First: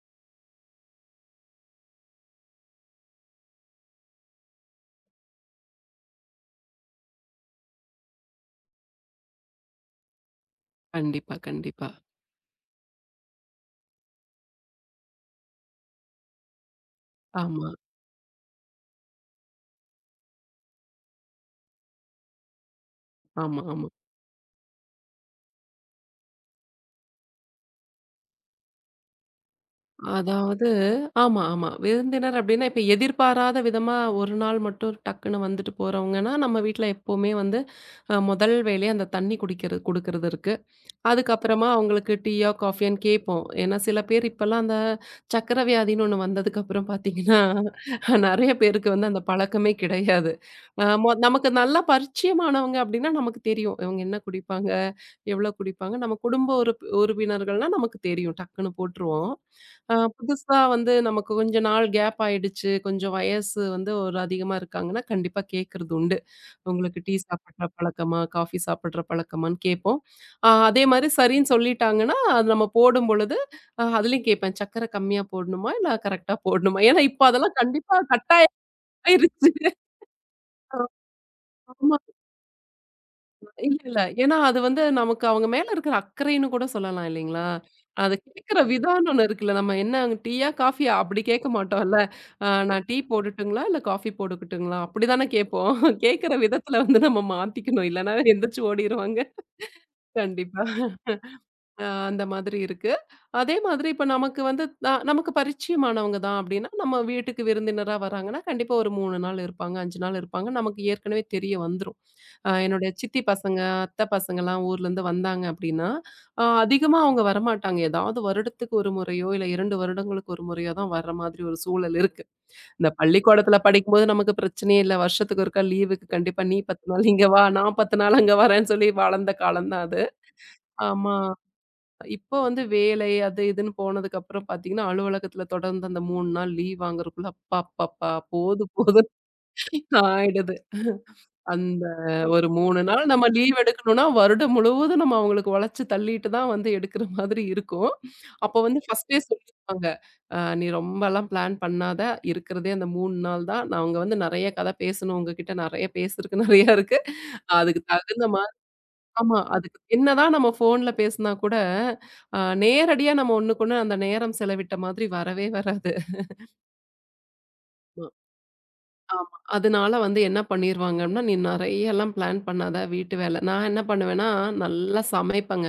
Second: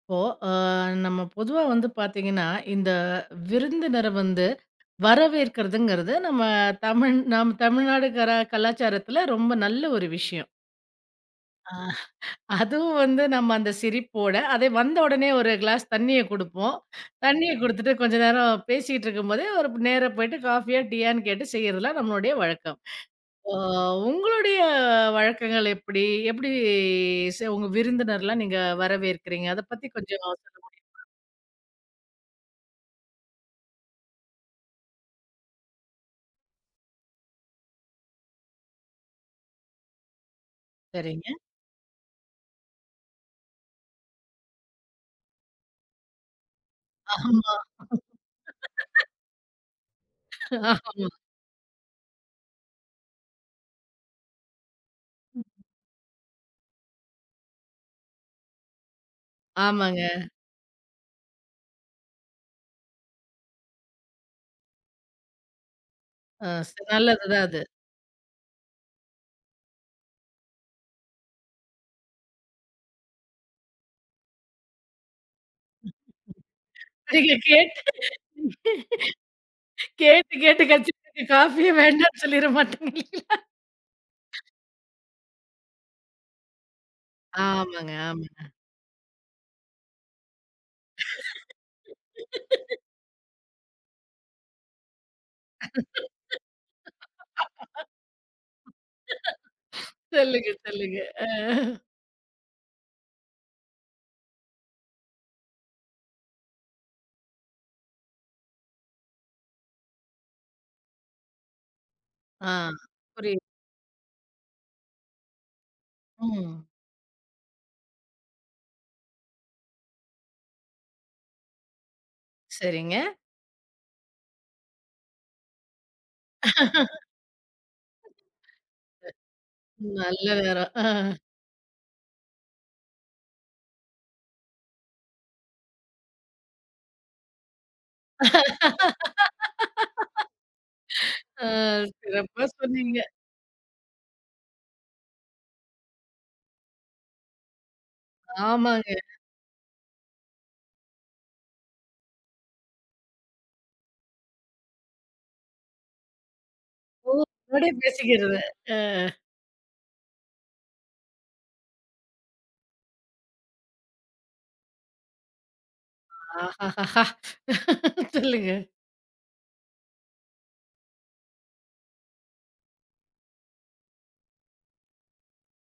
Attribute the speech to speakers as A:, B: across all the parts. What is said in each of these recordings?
A: இப்போ அ, நம்ம பொதுவா வந்து பாத்தீங்கன்னா, இந்த விருந்தினர வந்து வரவேற்கிறதுங்கிறது நம்ம தமிழ் நம் தமிழ்நாடுகர கலாச்சாரத்துல ரொம்ப நல்ல ஒரு விஷயம்.
B: கண்டிப்பா,
A: ஆ.
B: கண்டிப்பா.
A: அதுவும் வந்து நம்ம அந்த சிரிப்போட, அதே வந்த உடனே ஒரு கிளாஸ் தண்ணிய குடுப்போம். தண்ணிய
B: ஆமா,
A: குடுத்துட்டு கொஞ்ச நேரம் பேசிட்டு இருக்கும்போதே, ஒரு நேரா போயிட்டு காஃபியா, டீயான்னு கேட்டு செய்றதுலாம் நம்மளுடைய வழக்கம். அ
B: ஆமா, ஆமா.
A: உங்களுடைய வழக்கங்கள் எப்படி? எப்படி உங்க விருந்தினர்லாம் நீங்க வரவேற்கிறீங்க? அத பத்தி கொஞ்சம்
B: அதாவது ஆமா, ஆமா. விருந்தினர் அப்டின்னா, இப்ப எதிர்பாராத விதமா ஒரு நாள் மட்டும் டக்குன்னு வந்துட்டு போறவங்கன்னா, நம்ம வீட்ல எப்பவுமே வந்து முதல் வேலையா அந்த தண்ணி குடுக்கறது இருக்கு.
A: சரிங்க.
B: அதுக்கப்புறமா அவங்களுக்கு டீயோ, காஃபியான்னு கேட்போம். ஏன்னா சில பேர் இப்பலாம் அந்த சர்க்கரை வியாதின்னு ஒண்ணு வந்ததுக்கப்புறம் பார்த்தீங்கன்னா,
A: ஆமா.
B: நெறைய பேருக்கு வந்து அந்த பழக்கமே கிடையாது. அ மொ நமக்கு நல்லா பரிச்சயமானவங்க அப்டின்னா நமக்கு தெரியும். இவங்க என்ன குடிப்பாங்க? எவ்வளோ குடிப்பாங்க? நம்ம குடும்ப உறுப்பினர்கள்னா நமக்கு தெரியும். டக்குன்னு போட்டுருவோம்.
A: ஆமாங்க.
B: புதுசா வந்து நமக்கு கொஞ்ச நாள் கேப் ஆயிடுச்சு. கொஞ்சம் வயசு வந்து ஒரு அதிகமா இருக்காங்கன்னா, கண்டிப்பா கேட்கறது உண்டு.
A: அ
B: உங்களுக்கு டீ
A: நல்லது தான் அது.
B: சாப்பிடுற பழக்கமா? காஃபி சாப்பிடுற பழக்கமான்னு கேட்போம். அதே மாரி சரின்னு சொல்லிட்டாங்கன்னா, அது நம்ம போடும்பொழுது அதுலயும் கேட்பேன். சர்க்கரை கம்மியா போடணுமா? இல்ல கரெக்ட்டா போடணுமா? ஏன்னா இப்ப
A: நீங்க
B: அதெல்லாம்
A: கேட்டு
B: கண்டிப்பா கட்டாயம் ஆயிருச்சு.
A: கேட்டு கேட்டு கச்சுக்கிட்டு காஃபியே
B: ஆமா.
A: வேண்டான்னு சொல்லிற மாட்டீங்க இல்லைங்களா?
B: இல்ல, இல்ல. ஏன்னா அது வந்து நமக்கு அவங்க மேல இருக்கிற அக்கறைன்னு கூட சொல்லலாம் இல்லைங்களா?
A: ஆமாங்க,
B: அது
A: ஆமா.
B: கேட்கிற விதம்ன்னு ஒண்ணு இருக்குல்ல. நம்ம என்ன டீயா? காஃபியா? அப்படி கேட்க மாட்டோம்ல. நான் டீ போடட்டுங்களா? இல்ல காஃபி போட்டுக்கட்டுங்களா? அப்படிதானே கேட்போம். கேட்கிற விதத்துல வந்து நம்ம மாத்திக்கணும். இல்லன்னா எந்திரிச்சு ஓடிருவாங்க.
A: சொல்லுங்க,
B: கண்டிப்பா.
A: சொல்லுங்க. அ.
B: அந்த மாதிரி இருக்கு. அதே மாதிரி இப்ப நமக்கு வந்து நமக்கு பரிச்சயமானவங்க தான் அப்டின்னா, நம்ம வீட்டுக்கு விருந்தினரா வராங்கன்னா, கண்டிப்பா ஒரு 3 நாள் இருப்பாங்க, 5 நாள் இருப்பாங்க. நமக்கு ஏற்கனவே தெரிய வந்துரும்.
A: ஆ.
B: என்னுடைய சித்தி
A: புரியுது.
B: பசங்க, அத்தை பசங்கலாம் ஊர்லேருந்து வந்தாங்க அப்டின்னா,
A: ம்.
B: அதிகமா அவங்க வரமாட்டாங்க. ஏதாவது வருடத்துக்கு ஒரு முறையோ, இல்ல 2 வருடங்களுக்கு ஒரு முறையோ தான் வர்ற மாதிரி ஒரு சூழல் இருக்கு. இந்த
A: சரிங்க.
B: பள்ளிக்கூடத்தில படிக்கும்போது நமக்கு பிரச்சனையே இல்ல. வருஷத்துக்கு ஒருக்கா லீவுக்கு கண்டிப்பா நீ 10 நாள் இங்க வா, நான் 10 நாள் அங்க வரேன்னு சொல்லி வளர்ந்த காலம் தான் அது.
A: நல்ல நேரம். அ,
B: ஆமா. இப்போ வந்து வேலை அது இதுன்னு போனதுக்கு அப்புறம் பார்த்தீங்கன்னா, அலுவலகத்துல தொடர்ந்து அந்த 3 நாள் லீவ் வாங்குறதுக்குள்ள அப்பப்பப்பா! போதும் போதும்ன்னு ஆயிடுது.
A: அ
B: அந்த
A: சிறப்பா
B: ஒரு 3
A: சொன்னீங்க.
B: நாள் நம்ம லீவ் எடுக்கணும்னா, வருடம் முழுவதும் நம்ம அவங்களுக்கு உழைச்சு தள்ளிட்டு தான் வந்து எடுக்கிற மாதிரி இருக்கும். அப்போ வந்து
A: ஆமாங்க.
B: ஃபர்ஸ்ட்டே சொல்லிருவாங்க. நீ ரொம்பலாம் பிளான் பண்ணாத. இருக்கிறதே அந்த 3 நாள் தான். நாங்க வந்து நெறைய கதை பேசணும் உங்ககிட்ட. நெறைய பேசுறதுக்கு நெறைய இருக்கு.
A: ஓ! முன்னாடியே
B: அதுக்கு தகுந்த
A: பேசிக்கிறது. அ.
B: ஆமா. அதுக்கு என்னதான் நம்ம ஃபோன்ல பேசினா கூட, நேரடியா நம்ம ஒண்ணுக்கொண்ணு அந்த நேரம் செலவிட்ட மாதிரி வரவே வராது.
A: ஆஹாஹாஹா!
B: ம்.
A: சொல்லுங்க.
B: ஆமா. அதனால வந்து என்ன பண்ணிருவாங்கன்னா, "நீ நெறையலாம் பிளான் பண்ணாத வீட்டு வேல." நான் என்ன பண்ணுவேன்னா, நல்லா சமைப்பேங்க.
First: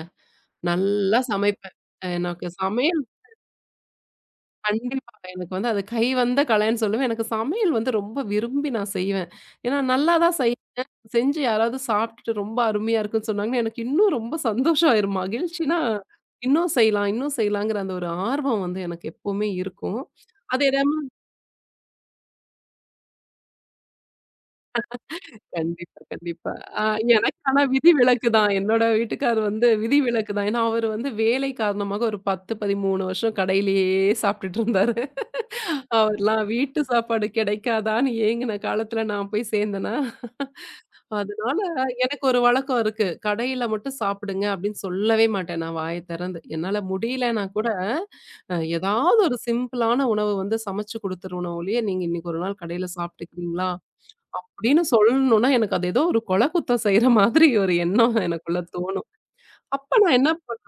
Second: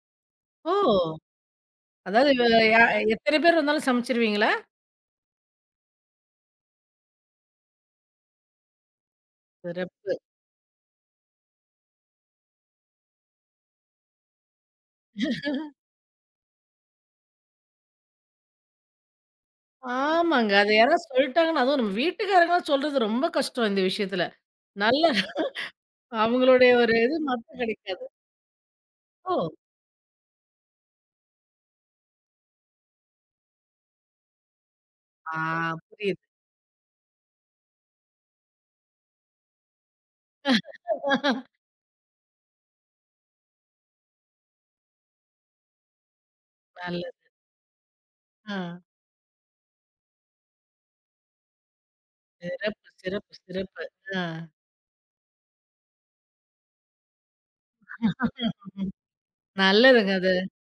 A: ஓ!
B: நல்லா சமைப்பேன்.
A: அதாவது இவ
B: எனக்கு
A: யா
B: சமை
A: எத்தன பேர் வந்தாலும் சமைச்சிருவீங்களா?
B: கண்டிப்பா. எனக்கு வந்து அது கை வந்த கலைன்னு சொல்லுவேன். எனக்கு சமையல் வந்து ரொம்ப விரும்பி நான் செய்வேன். ஏன்னா நல்லா
A: சிறப்பு.
B: தான் செய்வேன். செஞ்சு யாராவது சாப்பிட்டுட்டு ரொம்ப அருமையா இருக்குன்னு சொன்னாங்கன்னா, எனக்கு இன்னும் ரொம்ப சந்தோஷம் ஆயிரும். மகிழ்ச்சினா, இன்னும் செய்யலாம், இன்னும் செய்யலாங்கிற அந்த ஒரு ஆர்வம் வந்து எனக்கு எப்பவுமே இருக்கும்.
A: ஆமாங்க.
B: அது
A: அத
B: எல்லாமே
A: யாராவது சொல்ட்டாங்கன்னா, அதுவும் நம்ம வீட்டுக்காரங்கலாம் சொல்றது ரொம்ப கஷ்டம் இந்த விஷயத்துல. நல்ல
B: கண்டிப்பா, கண்டிப்பா.
A: அவங்களுடைய
B: அ
A: ஒரு இது
B: எனக்கு
A: மாத்தம்
B: ஆனா
A: கிடைக்காது.
B: விதிவிலக்கு தான். என்னோட வீட்டுக்காரர்
A: ஓ!
B: வந்து விதிவிலக்கு தான். ஏன்னா, அவரு வந்து வேலை காரணமாக ஒரு 10, 13 வருஷம் கடையிலேயே சாப்பிட்டுட்டு இருந்தாரு.
A: ஆ, புரியுது.
B: அவர்லாம் வீட்டு சாப்பாடு கிடைக்காதான்னு ஏங்குன காலத்துல நான் போய் சேர்ந்தேனா, அதனால எனக்கு ஒரு வழக்கம் இருக்கு. கடையில மட்டும் சாப்பிடுங்க அப்படின்னு சொல்லவே மாட்டேன் நான் வாய திறந்து. என்னால
A: நல்லது.
B: முடியலன்னா கூட
A: ஆ.
B: ஏதாவது ஒரு சிம்பிளான உணவு வந்து சமைச்சு குடுத்துருவேனே ஒழிய, "நீங்க இன்னைக்கு ஒரு நாள் கடையில
A: சிறப்பு, சிறப்பு,
B: சாப்பிட்டுக்கிறீங்களா?"
A: சிறப்பு. ஆ.
B: அப்படின்னு சொல்லணும்னா, எனக்கு அது ஏதோ ஒரு கொலை குத்தம் செய்ற மாதிரி ஒரு எண்ணம் எனக்குள்ள
A: ம்.
B: தோணும். அப்ப
A: நல்லதுங்க
B: நான் என்ன
A: அது.
B: பண்ணுவேன்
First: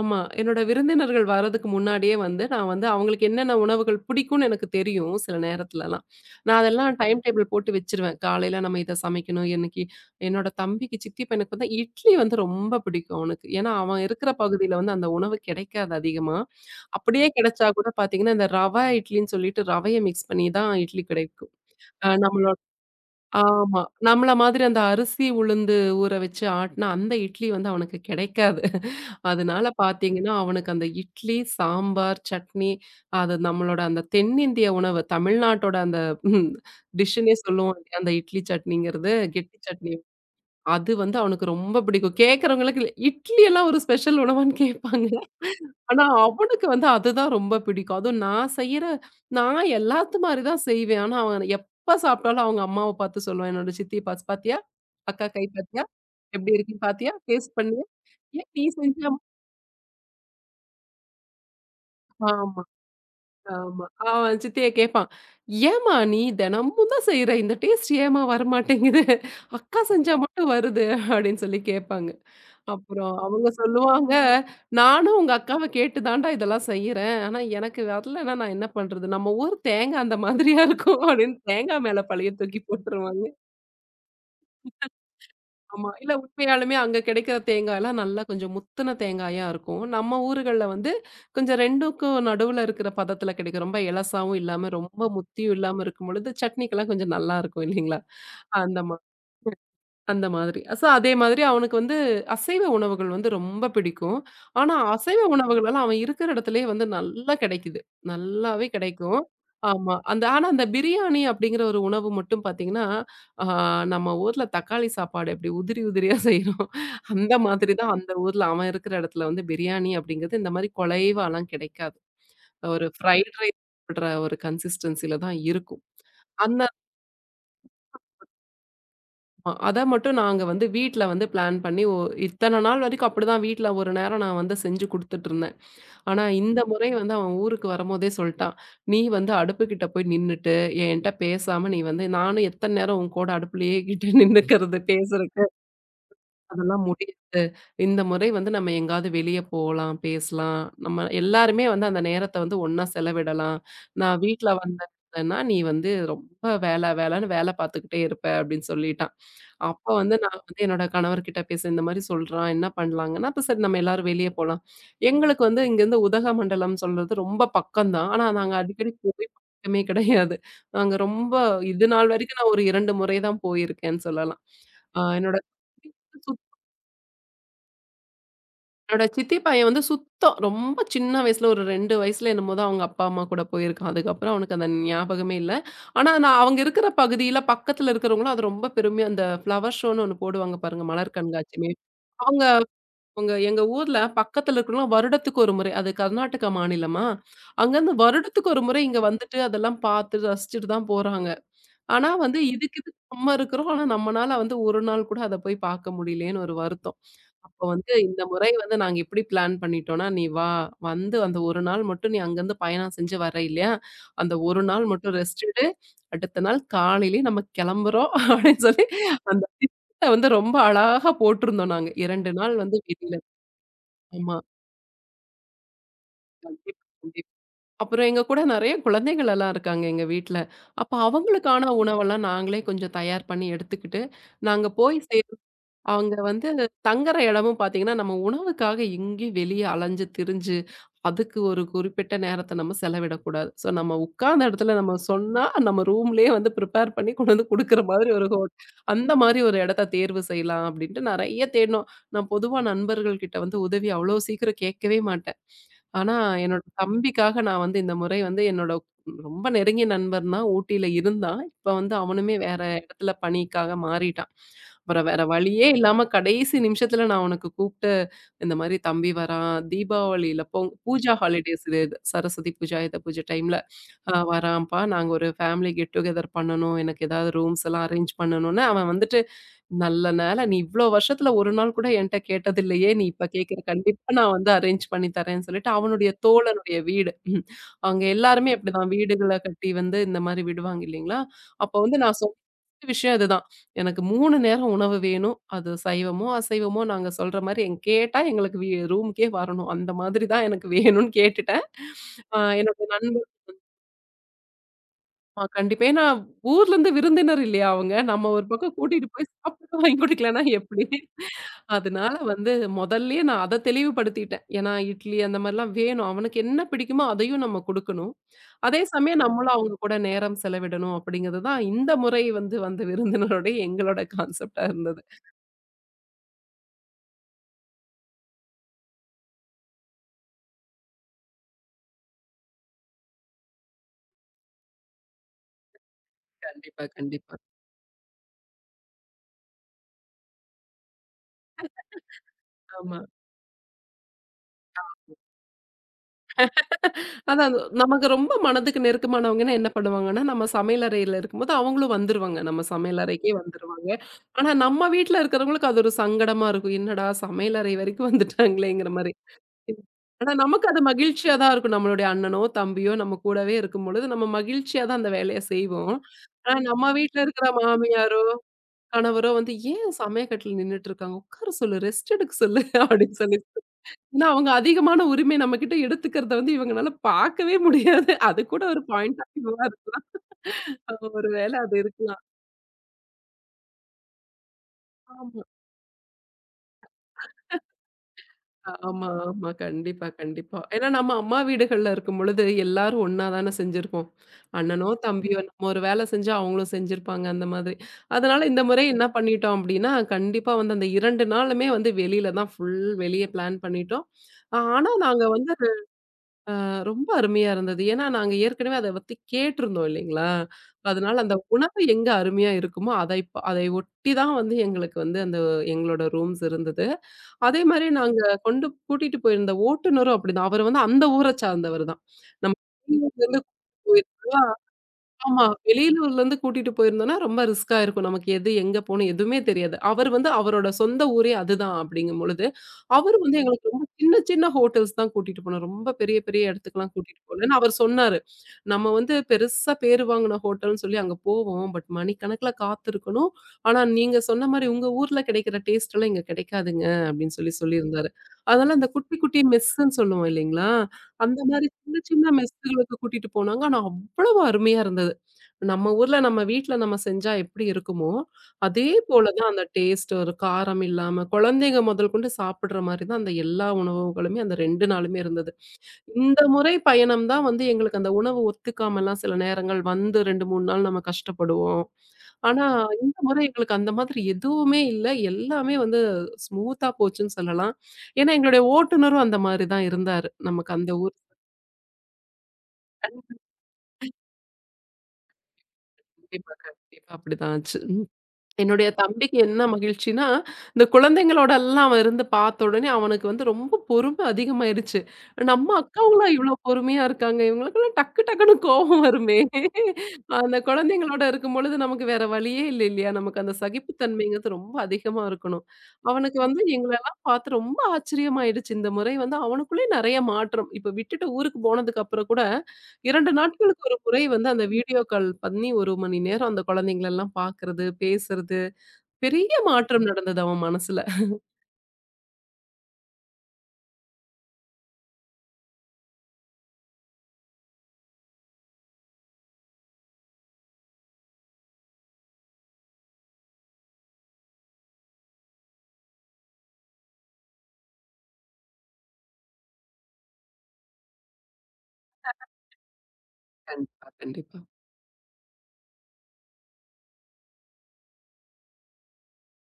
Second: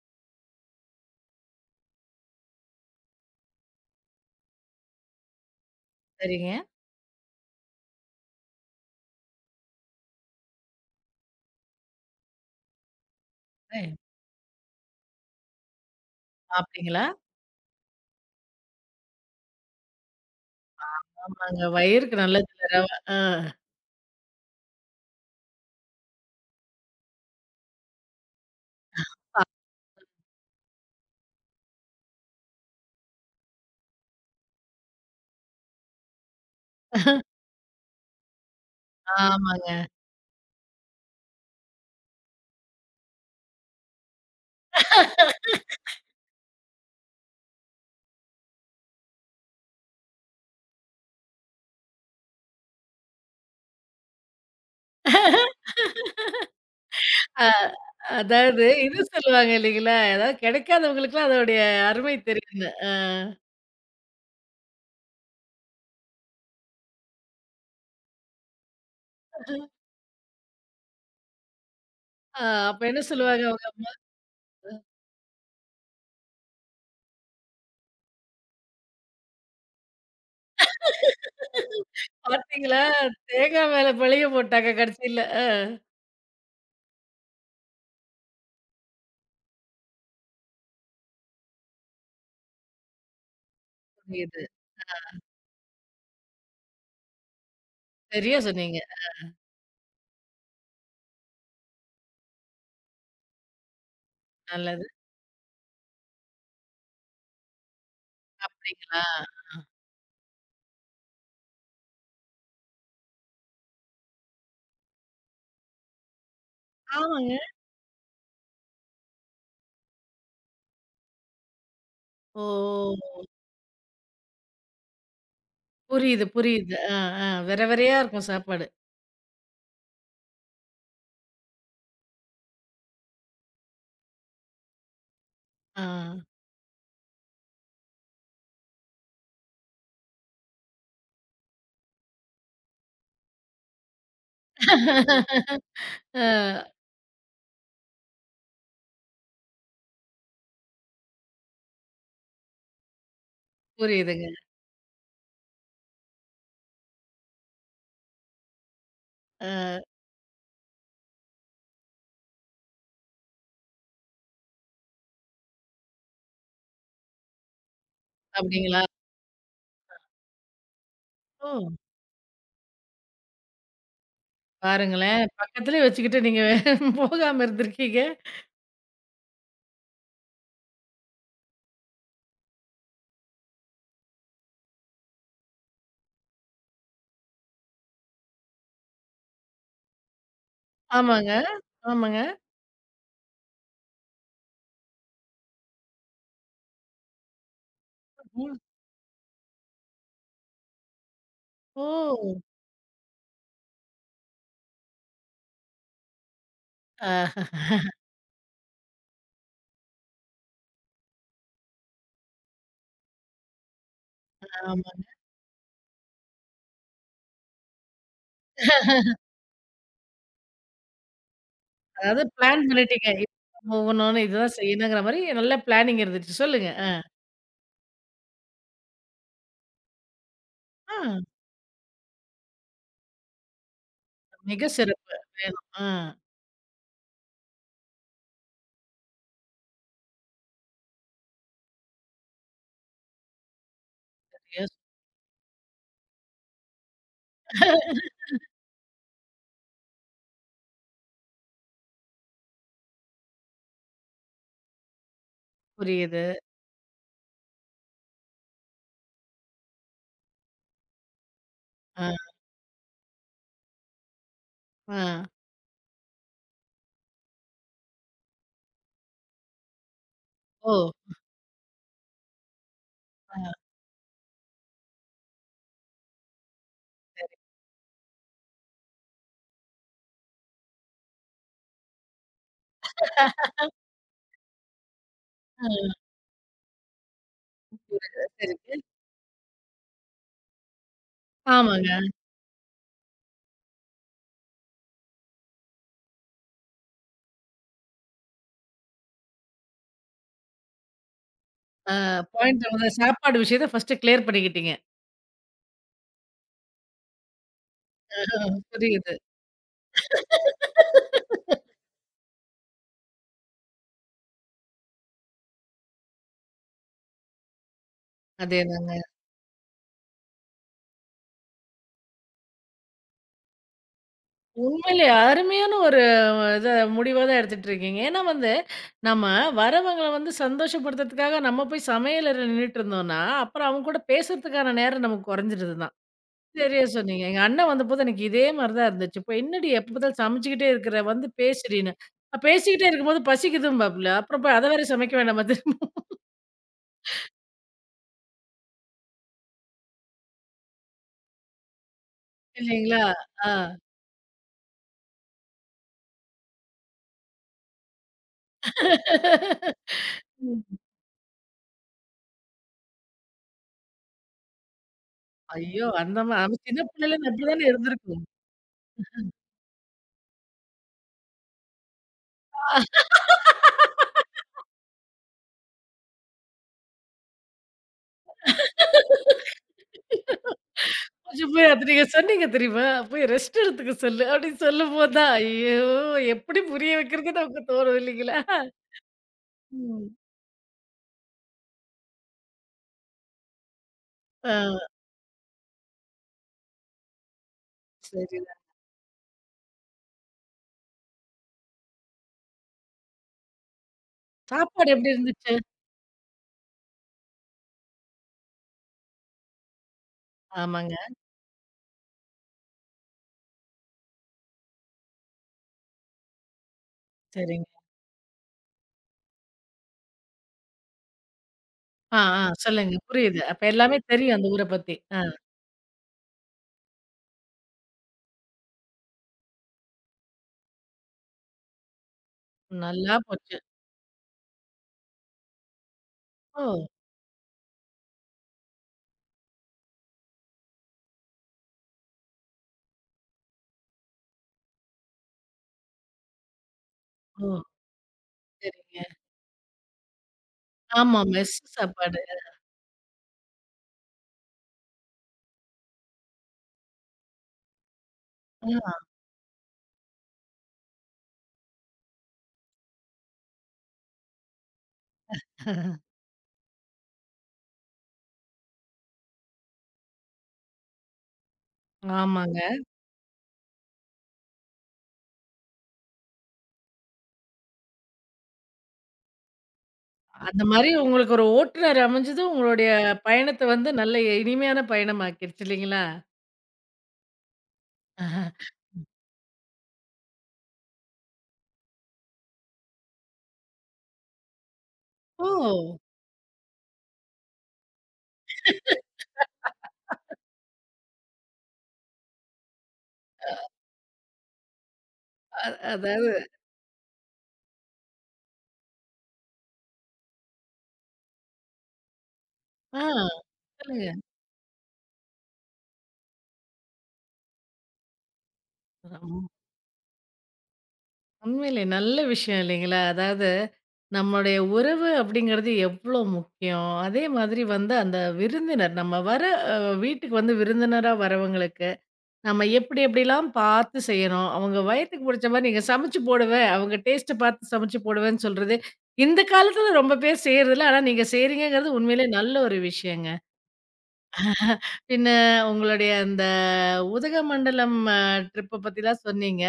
B: ஆமா. என்னோட விருந்தினர்கள் வர்றதுக்கு முன்னாடியே வந்து, நான் வந்து அவங்களுக்கு என்னென்ன உணவுகள் பிடிக்கும்னு எனக்கு தெரியும் சில நேரத்துலலாம்.
A: சரிங்க.
B: நான் அதெல்லாம் டைம் டேபிள் போட்டு வச்சுருவேன். காலையில நம்ம இத சமைக்கணும். இன்னைக்கு என்னோட தம்பிக்கு, சித்தி பையனுக்கு வந்து இட்லி வந்து ரொம்ப பிடிக்கும் அவனுக்கு. ஏன்னா,
A: ஏ
B: அவன் இருக்கிற பகுதியில வந்து அந்த உணவு கிடைக்காது அதிகமா.
A: சாப்பிட்டீங்களா?
B: அப்படியே கிடைச்சா கூட பார்த்தீங்கன்னா, இந்த ரவா இட்லின்னு சொல்லிட்டு ரவைய மிக்ஸ் பண்ணி தான் இட்லி கிடைக்கும்.
A: ஆமாங்க.
B: அ
A: வயிறுக்கு
B: நம்மளோட
A: நல்லதுல்ல ரவ. ஆ.
B: ஆமா. நம்மள மாதிரி அந்த அரிசி, உளுந்து ஊற வச்சு ஆட்டுன அந்த இட்லி வந்து அவனுக்கு கிடைக்காது. அதனால பார்த்தீங்கன்னா, அவனுக்கு அந்த இட்லி, சாம்பார், சட்னி அது நம்மளோட அந்த தென்னிந்திய உணவு, தமிழ்நாட்டோட அந்த டிஷ்ஷுன்னே சொல்லுவோம் இல்லையா? அந்த இட்லி சட்னிங்கிறது, கெட்டி
A: ஆமாங்க.
B: சட்னி. அது வந்து அவனுக்கு ரொம்ப பிடிக்கும். கேட்கிறவங்களுக்கு இட்லி எல்லாம் ஒரு ஸ்பெஷல் உணவான்னு கேட்பாங்க. ஆனா அவனுக்கு வந்து அதுதான் ரொம்ப பிடிக்கும். அதுவும் நான் செய்யற நான் எல்லாத்து மாரி தான் செய்வேன். ஆனா அவன் எப்ப சாப்பிட்டாலும் அவங்க அம்மாவ பார்த்து சொல்லுவான். என்னோட சித்தி பாஸ் "பாத்தியா? அக்கா கை பாத்தியா? எப்படி இருக்குன்னு பாத்தியா?
A: அ
B: டேஸ்ட் பண்ணியா? ஏன்
A: அதாவது
B: நீ
A: இது
B: செஞ்ச"
A: சொல்லுவாங்க இல்லைங்களா? ஏதாவது கிடைக்காதவங்களுக்குலாம் அதோடைய அருமை
B: ஆமா.
A: தெரியும்னு. ஆ.
B: ஆமா. அவன் சித்திய கேட்பான். "ஏம்மா நீ தினமும் தான் செய்ற. இந்த டேஸ்ட் ஏம்மா வரமாட்டேங்குது? அக்கா செஞ்சா மட்டும் வருது." அப்படின்னு சொல்லி கேட்பாங்க.
A: ஆ அப்ப என்ன
B: அப்புறம்
A: சொல்லுவாங்க?
B: அவங்க சொல்லுவாங்க, "நானும் உங்க அக்காவ கேட்டு தான்டா இதெல்லாம் செய்றேன். ஆனா எனக்கு வரலன்னா நான் என்ன பண்றது? நம்ம ஊர் தேங்காய் அந்த மாதிரியா இருக்கும்." அப்படின்னு தேங்காய் மேல பழிய தூக்கி
A: பார்த்தீங்களா?
B: போட்டுருவாங்க.
A: தேங்காய் மேல பழிய போட்டாங்க கடைசில. அ.
B: ஆமா. இல்ல உண்மையாலுமே அங்க கிடைக்கிற தேங்காய்லாம் நல்லா கொஞ்சம் முத்துன தேங்காயா இருக்கும். நம்ம ஊர்கள்ல வந்து கொஞ்சம் 2க்கும் நடுவுல இருக்கிற பதத்துல கிடைக்கும். ரொம்ப எலசாவும்
A: புரியுது.
B: இல்லாம, ரொம்ப முத்தியும் இல்லாம இருக்கும் பொழுது, சட்னிக்கெல்லாம் கொஞ்சம் நல்லா இருக்கும் இல்லீங்களா?
A: சரியா சொன்னீங்க.
B: அந்த அந்த மாதிரி. சோ அதே மாதிரி அவனுக்கு வந்து அசைவ உணவுகள் வந்து ரொம்ப பிடிக்கும். ஆனா
A: நல்லது.
B: அசைவ உணவுகள் எல்லாம் அவன் இருக்கிற இடத்துலயே வந்து நல்லா கிடைக்குது. நல்லாவே
A: அப்படிங்களா?
B: கிடைக்கும். ஆமா. அந்த ஆனா அந்த பிரியாணி அப்படிங்கிற ஒரு உணவு மட்டும் பார்த்தீங்கன்னா, ஆ நம்ம ஊர்ல தக்காளி சாப்பாடு எப்படி உதிரி உதிரியா செய்றோம்.
A: ஆமாங்க.
B: அந்த மாதிரி தான் அந்த ஊர்ல அவன் இருக்கிற இடத்துல வந்து பிரியாணி அப்படிங்கிறது இந்த மாரி குலைவாலாம் கிடைக்காது.
A: ஓ!
B: ஒரு ஃப்ரைட் ரைஸ் சாப்பிடுற ஒரு கன்சிஸ்டன்சில தான் இருக்கும்.
A: புரியுது,
B: அந்த
A: புரியுது. ஆ, ஆ. வெற வெறையா இருக்கும் சாப்பாடு.
B: அ அத மட்டும் நாங்க வந்து வீட்ல வந்து பிளான் பண்ணி ஒ இத்தன நாள் வரைக்கும் அப்படிதான் வீட்ல ஒரு நேரம் நான் வந்து செஞ்சு குடுத்துட்டுருந்தேன்.
A: ஆ.
B: ஆனா இந்த முறை வந்து அவன் ஊருக்கு வரும்போதே சொல்ட்டான். "நீ வந்து அடுப்புகிட்ட போய் நின்னுட்டு, என்ட்ட பேசாம நீ வந்து நானும் எத்தன நேரம் உன் கூட அடுப்புலயே கிட்ட நின்னுக்கிறது, பேசுறது."
A: ஆ.
B: அதெல்லாம் முடியாது. இந்த முறை வந்து நம்ம எங்கேயாவது வெளிய போலாம், பேசலாம். நம்ம எல்லாருமே வந்து அந்த நேரத்த வந்து ஒண்ணா செலவிடலாம். நான்
A: புரியுதுங்க.
B: வீட்ல வந்தேன்னா, "நீ வந்து ரொம்ப வேலன்னு வேல பார்த்துக்கிட்டே இருப்ப" அப்படின்னு சொல்லிட்டான்.
A: அ
B: அப்ப வந்து நான் வந்து என்னோட கணவர்கிட்ட பேசுனேன். இந்த மாரி சொல்றான், என்ன பண்ணலாங்கன்னா, அப்ப சரி நம்ம எல்லாரும் வெளிய போலாம். எங்களுக்கு வந்து இங்கேருந்து உதகமண்டலம் சொல்றது ரொம்ப பக்கம் தான். ஆனா நாங்க
A: அப்படிங்களா?
B: அடிக்கடி போய் பழக்கமே கிடையாது. நாங்க ரொம்ப
A: ஓ!
B: இது நாள் வரைக்கும் நான் ஒரு 2 முறை தான் போயிருக்கேன்னு சொல்லலாம்.
A: பாருங்களேன்.
B: என்னோட
A: பக்கத்துலயே வச்சுக்கிட்டு நீங்க போகாம இருந்திருக்கீங்க.
B: என்னோட சித்தி பையன் வந்து சுத்தம் ரொம்ப சின்ன வயசுல ஒரு 2 வயசுல என்னமோ தான் அவங்க அப்பா, அம்மா கூட போயிருக்கான். அதுக்கப்புறம் அவனுக்கு அந்த ஞாபகமே இல்ல. ஆனா நான் அவங்க இருக்கிற பகுதியில பக்கத்துல இருக்கிறவங்களும் அது ரொம்ப பெருமையா அந்த ஃப்ளவர் ஷோன்னு ஒண்ணு போடுவாங்க பாருங்க, மலர்
A: ஆமாங்க,
B: கண்காட்சின்னு.
A: ஆமாங்க.
B: அவங்க அவங்க எங்க ஊர்ல பக்கத்துல இருக்கிறவங்க வருடத்துக்கு ஒரு முறை அது கர்நாடகா மாநிலமா, அங்கருந்து வருடத்துக்கு
A: ம்.
B: ஒரு முறை இங்க வந்துட்டு அதெல்லாம் பார்த்து ரசிச்சுட்டு தான் போறாங்க. ஆனா வந்து
A: ஓ!
B: இதுக்கு இது நம்ம இருக்கிறோம். ஆனா நம்மனால வந்து ஒரு நாள் கூட அத போய் பார்க்க முடியலையேன்னு ஒரு வருத்தம். அப்போ வந்து இந்த முறை வந்து நாங்க எப்படி பிளான் பண்ணிட்டோம்னா, "நீ வா! வந்து அந்த 1 நாள் மட்டும் நீ அங்கருந்து பயணம் செஞ்சு வர இல்லையா? அந்த 1 நாள்
A: ஆமாங்க.
B: மட்டும் ரெஸ்ட் எடு. அடுத்த நாள் காலையிலயே நம்ம கிளம்புறோம்." அப்படின்னு சொல்லி அந்த திட்டத்த வந்து ரொம்ப அழகா போட்டிருந்தோம் நாங்க.
A: அதாவது
B: 2 நாள்
A: பிளான்
B: வந்து
A: பண்ணிட்டீங்க.
B: வெளியில
A: இப்படிதான் போகணும்னு,
B: ஆமா.
A: இதுதான் செய்யணுங்கிற மாரி நல்ல பிளானிங் இருந்துச்சு. சொல்லுங்க.
B: கண்டிப்பா,
A: அ.
B: கண்டிப்பா. அப்புறம் எங்க கூட நெறைய குழந்தைகள் எல்லாம் இருக்காங்க எங்க வீட்ல. அப்ப
A: ஆ
B: அவங்களுக்கான உணவெல்லாம் நாங்களே கொஞ்சம் தயார் பண்ணி எடுத்துக்கிட்டு,
A: மிக
B: நாங்க போய்
A: சிறப்பு.
B: சேர
A: வேணும். ஆ.
B: அங்க வந்து தங்குற இடமும் பார்த்தீங்கன்னா, நம்ம உணவுக்காக எங்கேயும் வெளிய அலைஞ்சு திரிஞ்சு அதுக்கு ஒரு குறிப்பிட்ட நேரத்த நம்ம செலவிடக்கூடாது. ஸோ நம்ம உட்கார்ந்த
A: எஸ்.
B: இடத்துல நம்ம சொன்னா, நம்ம ரூம்லயே வந்து பிரிப்பேர் பண்ணி கொண்டு வந்து குடுக்குற மாதிரி ஒரு ஹோட் அந்த மாரி ஒரு இடத்த தேர்வு செய்யலாம் அப்டின்ட்டு நெறைய தேடினோம். நான் பொதுவா நண்பர்கள் கிட்ட வந்து உதவி அவ்ளோ சீக்கிரம் கேட்கவே மாட்டேன். ஆனா
A: புரியுது.
B: என்னோட தம்பிக்காக நான் வந்து இந்த முறை வந்து என்னோட ரொம்ப நெருங்கிய நண்பன் தான் ஊட்டியில இருந்தான். இப்ப வந்து
A: ஆ.
B: அவனுமே வேற இடத்துல பணிக்காக மாறிட்டான்.
A: ஆ.
B: அப்புறம் வேற வழியே இல்லாம கடைசி நிமிஷத்துல நான் அவனுக்கு கூப்ட்டு இந்த மாரி தம்பி வரான், தீபாவளியில பொங்
A: ஓ!
B: பூஜா ஹாலிடேஸ் இது இது. சரஸ்வதி பூஜா, யுத பூஜை டைம்ல,
A: ஆ.
B: வரான்ப்பா, நாங்க ஒரு ஃபேமிலி கெட் டுகெதர் பண்ணணும். எனக்கு ஏதாவது ரூம்ஸ் எல்லாம் அரேஞ்ச் பண்ணணும்னு" அவன் வந்துட்டு நல்ல நேரம். நீ இவ்ளோ வருஷத்துல ஒரு நாள் கூட என்ட்ட கேட்டதில்லையே! நீ இப்ப கேட்குற. கண்டிப்பா நான் வந்து அரேஞ்ச் பண்ணி தரேன்னு சொல்லிட்டு,
A: ஆ.
B: அவனுடைய தோழனுடைய வீடு. ம். அங்க
A: புரியுது.
B: எல்லாருமே
A: சரிங்க.
B: இப்படிதான் வீடுகள கட்டி வந்து இந்த மாரி விடுவாங்க இல்லைங்களா? அப்போ
A: ஆமாங்க.
B: வந்து நான் சொன்ன விஷயம் இதுதான். எனக்கு 3 நேரம் உணவு வேணும். அது சைவமோ, அசைவமோ நாங்க சொல்ற மாரி எங் கேட்டா எங்களுக்கு வீ ரூமுக்கே வரணும். அந்த மாதிரி தான் எனக்கு வேணும்னு கேட்டுட்டேன். அ
A: பாயிண்ட்
B: என்னோட
A: அவ்வளதான்.
B: நண்பர்
A: சாப்பாடு விஷயத்த ஃபர்ஸ்ட்டு கிளியர் பண்ணிக்கிட்டீங்க.
B: ஆமா, கண்டிப்பா. ஏன்னா ஊர்லருந்து விருந்தினர் இல்லையா அவங்க.
A: ஆ,
B: நம்ம ஒரு பக்கம் கூட்டிட்டு
A: புரியுது.
B: போய் சாப்பிட்டு வாங்கி குடுக்கலன்னா எப்படி? அதனால வந்து முதல்லயே நான் அத தெளிவுபடுத்திட்டேன். ஏன்னா இட்லி அந்த மாரிலாம் வேணும். அவனுக்கு என்ன பிடிக்குமோ அதையும் நம்ம குடுக்கணும். அதே
A: அதேதாங்க.
B: சமயம் நம்மளும் அவங்க கூட நேரம் செலவிடணும் அப்படிங்கிறது தான் இந்த முறை வந்து வந்த விருந்தினருடைய எங்களோட கான்செப்ட்டா இருந்தது.
A: உண்மையிலே அருமையான ஒரு இத முடிவா தான் எடுத்துட்டு இருக்கீங்க. ஏன்னா வந்து, நம்ம வரவங்கள வந்து சந்தோஷப்படுத்துறதுக்காக நம்ம போய் சமையலறையில நின்னுட்டு இருந்தோம்னா, அப்புறம் அவங்க கூட பேசுறதுக்கான நேரம் நமக்கு குறைஞ்சிடுது தான். சரியா
B: கண்டிப்பா,
A: சொன்னீங்க.
B: கண்டிப்பா.
A: எங்க அண்ணன் வந்தபோது எனக்கு இதே மாரி தான் இருந்துச்சு. "இப்போ என்னடி எப்ப பார்த்தாலும் சமைச்சுக்கிட்டே இருக்கிற வந்து பேசுடின்னு." பேசிக்கிட்டே
B: ஆமா.
A: இருக்கும்போது பசிக்குதும்பாப்புல. அப்புறம் போய் அத வேற சமைக்க வேண்டாமா திரும்ப
B: அதான் அது நமக்கு ரொம்ப மனதுக்கு நெருக்கமானவங்கன்னா என்ன பண்ணுவாங்கன்னா, நம்ம சமையல் அறையில இருக்கும்போது அவங்களும் வந்துருவாங்க. நம்ம
A: இல்லைங்களா?
B: சமையல் அறைக்கே
A: ஆ.
B: வந்துருவாங்க. ஆனா நம்ம வீட்ல இருக்கிறவங்களுக்கு அது ஒரு சங்கடமா இருக்கும். என்னடா சமையல் அறை வரைக்கும் வந்துட்டாங்களேங்கிற மாரி. ஆனா நமக்கு அது
A: ம்.
B: மகிழ்ச்சியா தான் இருக்கும். நம்மளுடைய அண்ணனோ, தம்பியோ நம்ம கூடவே இருக்கும்பொழுது நம்ம மகிழ்ச்சியா தான் அந்த வேலைய
A: ஐயோ!
B: செய்வோம்.
A: அந்த
B: ஆனா
A: நம்ம சின்ன
B: நம்ம
A: பிள்ளையில
B: வீட்ல
A: இருந்து அப்படி
B: இருக்கிற
A: தானே
B: மாமியாரோ,
A: இருந்திருக்கும்.
B: கணவரோ வந்து ஏன் சமையக்கட்டுல நின்னுட்டு இருக்காங்க? உட்கார சொல்லு, ரெஸ்ட் எடுக்க சொல்லு அப்படின்னு சொல்லி ஏன்னா, அவங்க அதிகமான உரிமை நம்மகிட்ட எடுத்துக்கிறத வந்து இவங்கனால பார்க்கவே முடியாது. அது கூட ஒரு பாயிண்ட்டா இதுவா இருக்கலாம். ஒரு
A: கொஞ்சம்
B: வேளை
A: போய்
B: அது
A: அது நீங்க
B: இருக்கலாம்.
A: சொன்னீங்க தெரியுமா? "போய் ரெஸ்ட் எடுத்துக்க சொல்லு" அப்படின்னு சொல்லும்போது தான்,
B: ஆமா.
A: ஐயோ! எப்படி புரிய வைக்கிறதுன்னு நமக்கு தோணும் இல்லைங்களா?
B: ஆமா, ஆமா. கண்டிப்பா,
A: ம்.
B: கண்டிப்பா. ஏன்னா நம்ம அம்மா வீடுகள்ல இருக்கும்பொழுது எல்லாரும் ஒண்ணா தானே செஞ்சிருப்போம்.
A: ஆ
B: அண்ணனோ, தம்பியோ நம்ம ஒரு வேலை செஞ்சா அவங்களும் செஞ்சிருப்பாங்க அந்த மாதிரி. அதனால
A: சரிதான்.
B: இந்த முறை என்ன பண்ணிட்டோம் அப்டின்னா, கண்டிப்பா வந்து அந்த 2 நாளுமே வந்து வெளியில தான் ஃபுல் வெளிய பிளான் பண்ணிட்டோம். ஆனா
A: சாப்பாடு எப்படி
B: நாங்க வந்து
A: இருந்துச்சு?
B: ஆ ரொம்ப அருமையா இருந்தது. ஏன்னா, நாங்க ஏற்கனவே அத பத்தி கேட்டிருந்தோம் இல்லைங்களா?
A: ஆமாங்க.
B: அதனால அந்த உணவு எங்க அருமையா இருக்குமோ, அதை இப்ப அதை ஒட்டி தான் வந்து எங்களுக்கு வந்து அந்த எங்களோட ரூம்ஸ் இருந்தது. அதே
A: சரிங்க.
B: மாரி நாங்க கொண்டு கூட்டிட்டு போயிருந்த ஓட்டுநரும் அப்படிதான். அவரு வந்து அந்த ஊர சார்ந்தவர் தான்.
A: ஆ, ஆ
B: நம்ம
A: சொல்லுங்க.
B: வெளியூர்ல இருந்து
A: புரியுது. அப்ப
B: கூட்டிட்டு
A: எல்லாமே தெரியும் அந்த
B: போயிருந்தோம்.
A: ஊர பத்தி. ஆ.
B: ஆமா. வெளியூர்லருந்து கூட்டிட்டு போயிருந்தோம்னா, ரொம்ப ரிஸ்க்கா இருக்கும். நமக்கு எது, எங்க போணும் எதுவுமே தெரியாது. அவர் வந்து அவரோட சொந்த ஊரே அதுதான் அப்படிங்கும்பொழுது,
A: நல்லா
B: அவரு வந்து
A: போச்சு.
B: எங்களுக்கு ரொம்ப சின்ன சின்ன ஹோட்டல்ஸ் தான் கூட்டிட்டு போனாரு. ரொம்ப பெரிய பெரிய
A: ஓ!
B: இடத்துக்குலாம் கூட்டிட்டு போலன்னு அவர் சொன்னாரு. நம்ம வந்து பெருசா பேரு வாங்குன ஹோட்டல்னு சொல்லி அங்க போவோம். பட் மணிக்கணக்கில காத்திருக்கணும். ஆனா நீங்க சொன்ன மாரி உங்க ஊர்ல கிடைக்கிற டேஸ்ட்லாம் இங்க கிடைக்காதுங்க அப்படின்னு
A: ஓ!
B: சொல்லி சொல்லியிருந்தாரு. அதனால அந்த
A: சரிங்க.
B: குட்டி குட்டி மெஸ்ன்னு சொல்லுவோம் இல்லைங்களா?
A: ஆமா.
B: அந்த
A: மெஸ்
B: மாரி சின்ன
A: சாப்பாடு.
B: சின்ன மெஸ்ஸுகளுக்கு கூட்டிட்டு போனாங்க. ஆனா அவ்வளவு அருமையா இருந்தது. நம்ம ஊர்ல நம்ம வீட்ல நம்ம செஞ்சா எப்படி இருக்குமோ, அதே
A: ஆ.
B: போல ம். தான் அந்த டேஸ்ட் ஒரு காரம் இல்லாம, குழந்தைங்க முதல் கொண்டு சாப்பிடுற மாரி தான் அந்த எல்லா உணவுகளுமே அந்த 2 நாளுமே இருந்தது. இந்த முறை பயணம் தான் வந்து எங்களுக்கு அந்த உணவு ஒத்துக்காமலாம் சில நேரங்கள் வந்து 2, 3 நாள் நம்ம கஷ்டப்படுவோம்.
A: ஆமாங்க.
B: ஆனா, இந்த முறை எங்களுக்கு அந்த மாதிரி எதுவுமே இல்ல. எல்லாமே வந்து ஸ்மூத்தா போச்சுன்னு சொல்லலாம். ஏன்னா, எங்களுடைய ஓட்டுநரும் அந்த மாரி தான் இருந்தாரு.
A: அந்த
B: நமக்கு
A: மாரி
B: அந்த ஊர்
A: உங்களுக்கு ஒரு ஓட்டுநர் அமைஞ்சது உங்களுடைய பயணத்த வந்து நல்ல இனிமையான பயணமாக்கிருச்சு இல்லைங்களா?
B: கண்டிப்பா, கண்டிப்பா அப்படிதான் ஆச்சு.
A: ஆஹா.
B: என்னுடைய தம்பிக்கு என்ன மகிழ்ச்சின்னா, இந்த குழந்தைங்களோடலாம் அவன் இருந்து பார்த்த உடனே அவனுக்கு வந்து ரொம்ப பொறுமை அதிகமாயிருச்சு. நம்ம
A: ஓ!
B: அக்காவங்களா இவ்ளோ பொறுமையா இருக்காங்க. இவங்களுக்கெல்லாம் டக்கு டக்குன்னு கோபம் வருமே! அந்த குழந்தைங்களோட இருக்கும்பொழுது நமக்கு வேற வழியே இல்ல இல்லையா? நமக்கு அந்த சகிப்புத்தன்மைங்கிறது ரொம்ப அதிகமா இருக்கணும்.
A: அ
B: அவனுக்கு
A: அதாவது
B: வந்து எங்களெல்லாம் பார்த்து ரொம்ப ஆச்சரியமாயிடுச்சு. இந்த முறை வந்து அவனுக்குள்ளேயே நெறைய மாற்றம். இப்ப விட்டுட்டு ஊருக்கு போனதுக்கு அப்புறம் கூட
A: ஆ.
B: 2 நாட்களுக்கு ஒரு
A: சொல்லுங்க.
B: முறை வந்து அந்த வீடியோ கால் பண்ணி 1 மணி நேரம் அந்த குழந்தைங்களெல்லாம் பார்க்கறது, பேசுறது.
A: ம்.
B: பெரிய மாற்றம் நடந்தது அவன் மனசுல.
A: உண்மையிலே நல்ல விஷயம் இல்லைங்களா? அதாவது நம்மளுடைய உறவு அப்படிங்கிறது எவ்வளோ முக்கியம். அதே மாதிரி வந்து அந்த விருந்தினர் நம்ம வர அ வீட்டுக்கு வந்து விருந்தினரா வரவங்களுக்கு, நம்ம எப்படி எப்படிலாம் பார்த்து செய்யணும். அவங்க வயத்துக்கு புடிச்ச மாரி நீங்க சமைச்சு போடுவேன், அவங்க டேஸ்ட்ட பார்த்து சமைச்சு போடுவேன்னு சொல்றது, இந்த காலத்துல ரொம்ப பேர் செய்றதில்ல. ஆனா நீங்க செய்றீங்கங்கிறது உண்மையிலே நல்ல ஒரு விஷயங்க.
B: கண்டிப்பா, கண்டிப்பா.
A: பின்ன உங்களுடைய அந்த உதகமண்டலம் ட்ரிப்ப பத்திலாம் சொன்னீங்க.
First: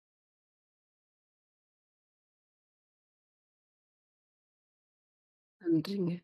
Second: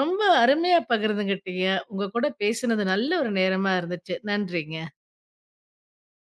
A: ரொம்ப அருமையா பகிர்ந்துகிட்டீங்க. உங்க கூட பேசினது நல்ல ஒரு நேரமா இருந்துச்சு. நன்றிங்க.
B: நன்றிங்க.